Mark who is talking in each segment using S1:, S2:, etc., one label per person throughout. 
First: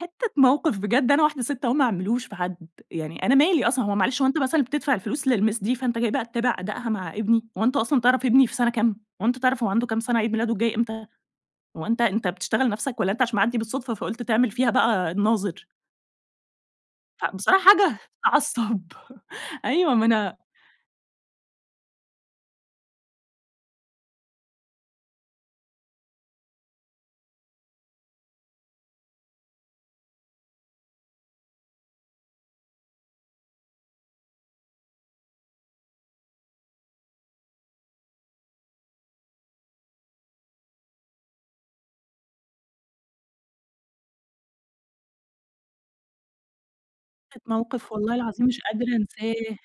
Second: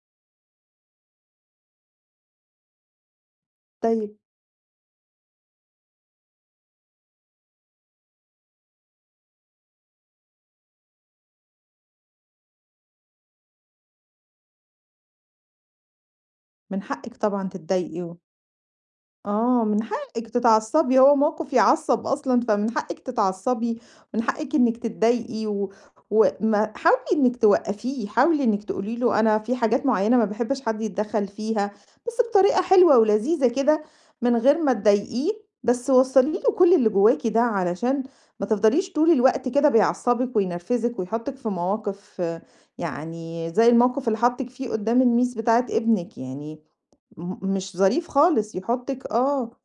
S1: حتة موقف بجد أنا واحدة ست أهو ما اعملوش في حد، يعني أنا مالي أصلًا، هو
S2: طيب.
S1: معلش هو أنت مثلًا بتدفع الفلوس للMiss دي فأنت جاي بقى تتابع أدائها مع ابني، هو أنت أصلًا تعرف ابني في سنة كام؟ هو أنت تعرف هو عنده كام سنة؟ عيد ميلاده الجاي إمتى؟ هو أنت أنت بتشتغل نفسك والّا أنت عشان معدي بالصدفة فقلت تعمل فيها بقى الناظر؟
S2: من حقِك طبعًا
S1: فبصراحة حاجة
S2: تتضايقي و
S1: تعصب.
S2: آه من
S1: أيوه ما
S2: حقِك
S1: أنا
S2: تتعصبي هو موقف يعصب أصلًا فمن حقكِ تتعصبي، ومن حقكِ أنكِ تتضايقي و وما حاولي أنكِ توقفيه، حاولي أنكِ تقولي له أنا في حاجات معينة ما باحبش حد يتدخل فيها، بس بطريقة حلوة ولذيذة كده، من غير ما تضايقيه بس وصَّلي له كل اللي جواكِ ده علشان ما تفضليش طول الوقت كده بيعصبِك وينرفزِك ويحطِك في مواقف، يعني زي الموقف اللي حاطِك فيه قدام الMiss بتاعة ابنِك يعني م
S1: حتة
S2: مش
S1: موقف
S2: ظريف
S1: والله العظيم
S2: خالص
S1: مش قادرة
S2: يحطِك آه.
S1: انساه.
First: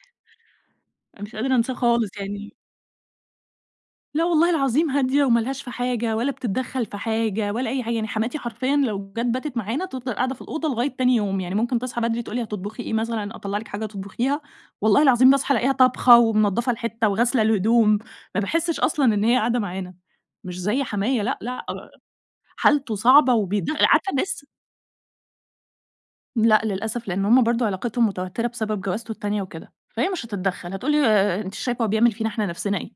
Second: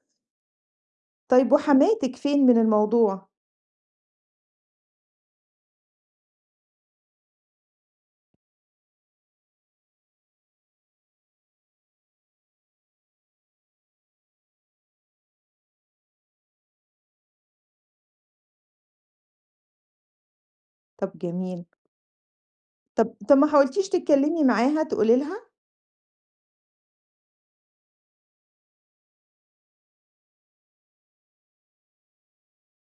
S1: أنا مش
S2: طيب
S1: قادرة أنساه خالص
S2: وحماتِك فين
S1: يعني
S2: من الموضوع؟
S1: لا والله العظيم هادية وما لهاش في حاجة ولا بتتدخل في حاجة ولا أي حاجة، يعني حماتي حرفيًا لو جت باتت معانا تفضل قاعدة في الأوضة لغاية تاني يوم، يعني ممكن تصحى بدري تقول لي هتطبخي إيه مثلًا أطلع لِك حاجة تطبخيها، والله العظيم باصحى ألاقيها طابخة ومنضفة الحتة وغاسلة الهدوم. ما باحسش أصلًا إن هي قاعدة معانا، مش زي
S2: طب
S1: حمايا لأ،
S2: جميل.
S1: لأ حالته
S2: طب
S1: صعبة
S2: طب ما
S1: وبيد
S2: حاولتيش
S1: عارفة
S2: تتكلمي
S1: الناس
S2: معاها، تقولي لها؟
S1: لأ للأسف لإن هم برضه علاقتهم متوترة بسبب جوازته التانية وكده، فهي مش هتتدخَّل هتقول لي ما انتيش شايفة هو بيعمل فينا إحنا نفسنا إيه؟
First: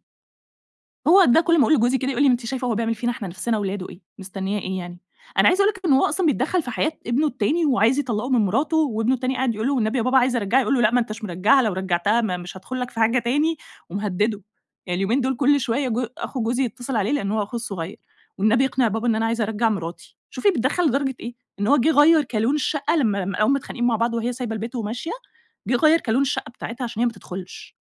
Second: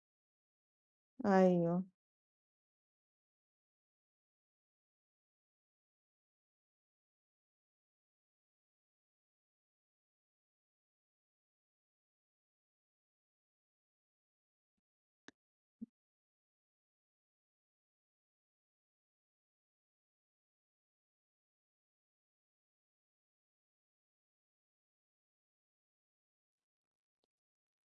S1: هو ده كل ما أقول
S2: أيوه.
S1: لجوزي كده يقول لي أنتِ شايفه هو بيعمل فينا إحنا نفسنا ولاده إيه، مستنيه إيه يعني؟ أنا عايزة أقول لِك إنه هو أصلًا بيتدخل في حياة ابنه التاني وعايز يطلقه من مراته وابنه التاني قاعد يقول له: "والنبي يا بابا عايز أرجعها" يقول له: "لأ ما نتش مرجعها، لو رجعتها ما مش هادخل لك في حاجة تاني،" ومهدده. يعني اليومين دول كل شوية جو أخو جوزي يتصل عليه لإن هو أخوه الصغير، "والنبي اقنع بابا إن أنا عايز أرجَّع مراتي،" شوفي بيتدخل لدرجة إيه، إن هو جه غيَّر كالون الشقة لما لاقاهم متخانقين مع بعض وهي سايبة البيت وماشية، جه غيَّر كالون الشقة بتاعتها عشان هي ما تدخلش.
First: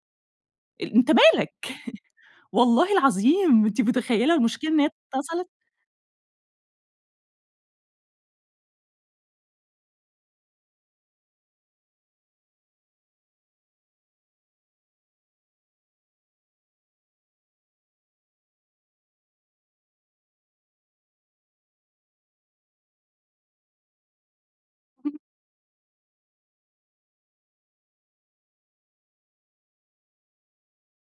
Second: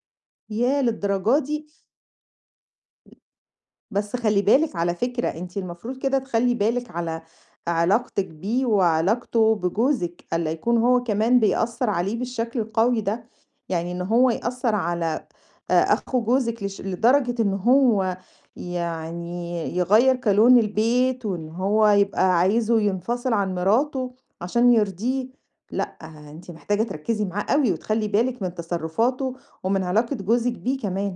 S2: ياه!
S1: أنت
S2: للدرجة
S1: مالك؟
S2: دي؟
S1: والله العظيم أنتِ
S2: بس
S1: متخيلة
S2: خلَّي
S1: المشكلة
S2: بالِك
S1: إن هي
S2: على فكرة
S1: اتصلت
S2: أنتِ المفروض كده تخلَّي بالِك على علاقتِك بيه وعلاقته بجوزِك، ألّا يكون هو كمان بيأثر عليه بالشكل القوي ده، يعني إن هو يأثر على أخو جوزِك لش لدرجة إن هو يعني يغيَّر كالون البيت، وإن هو يبقى عايزه ينفصل عن مراته عشان
S1: [unintelligible]
S2: يرضيه، لأ أنتِ محتاجة تركزي معاه أوي وتخلَّي بالِك من تصرفاته، ومن علاقة جوزِك بيه كمان.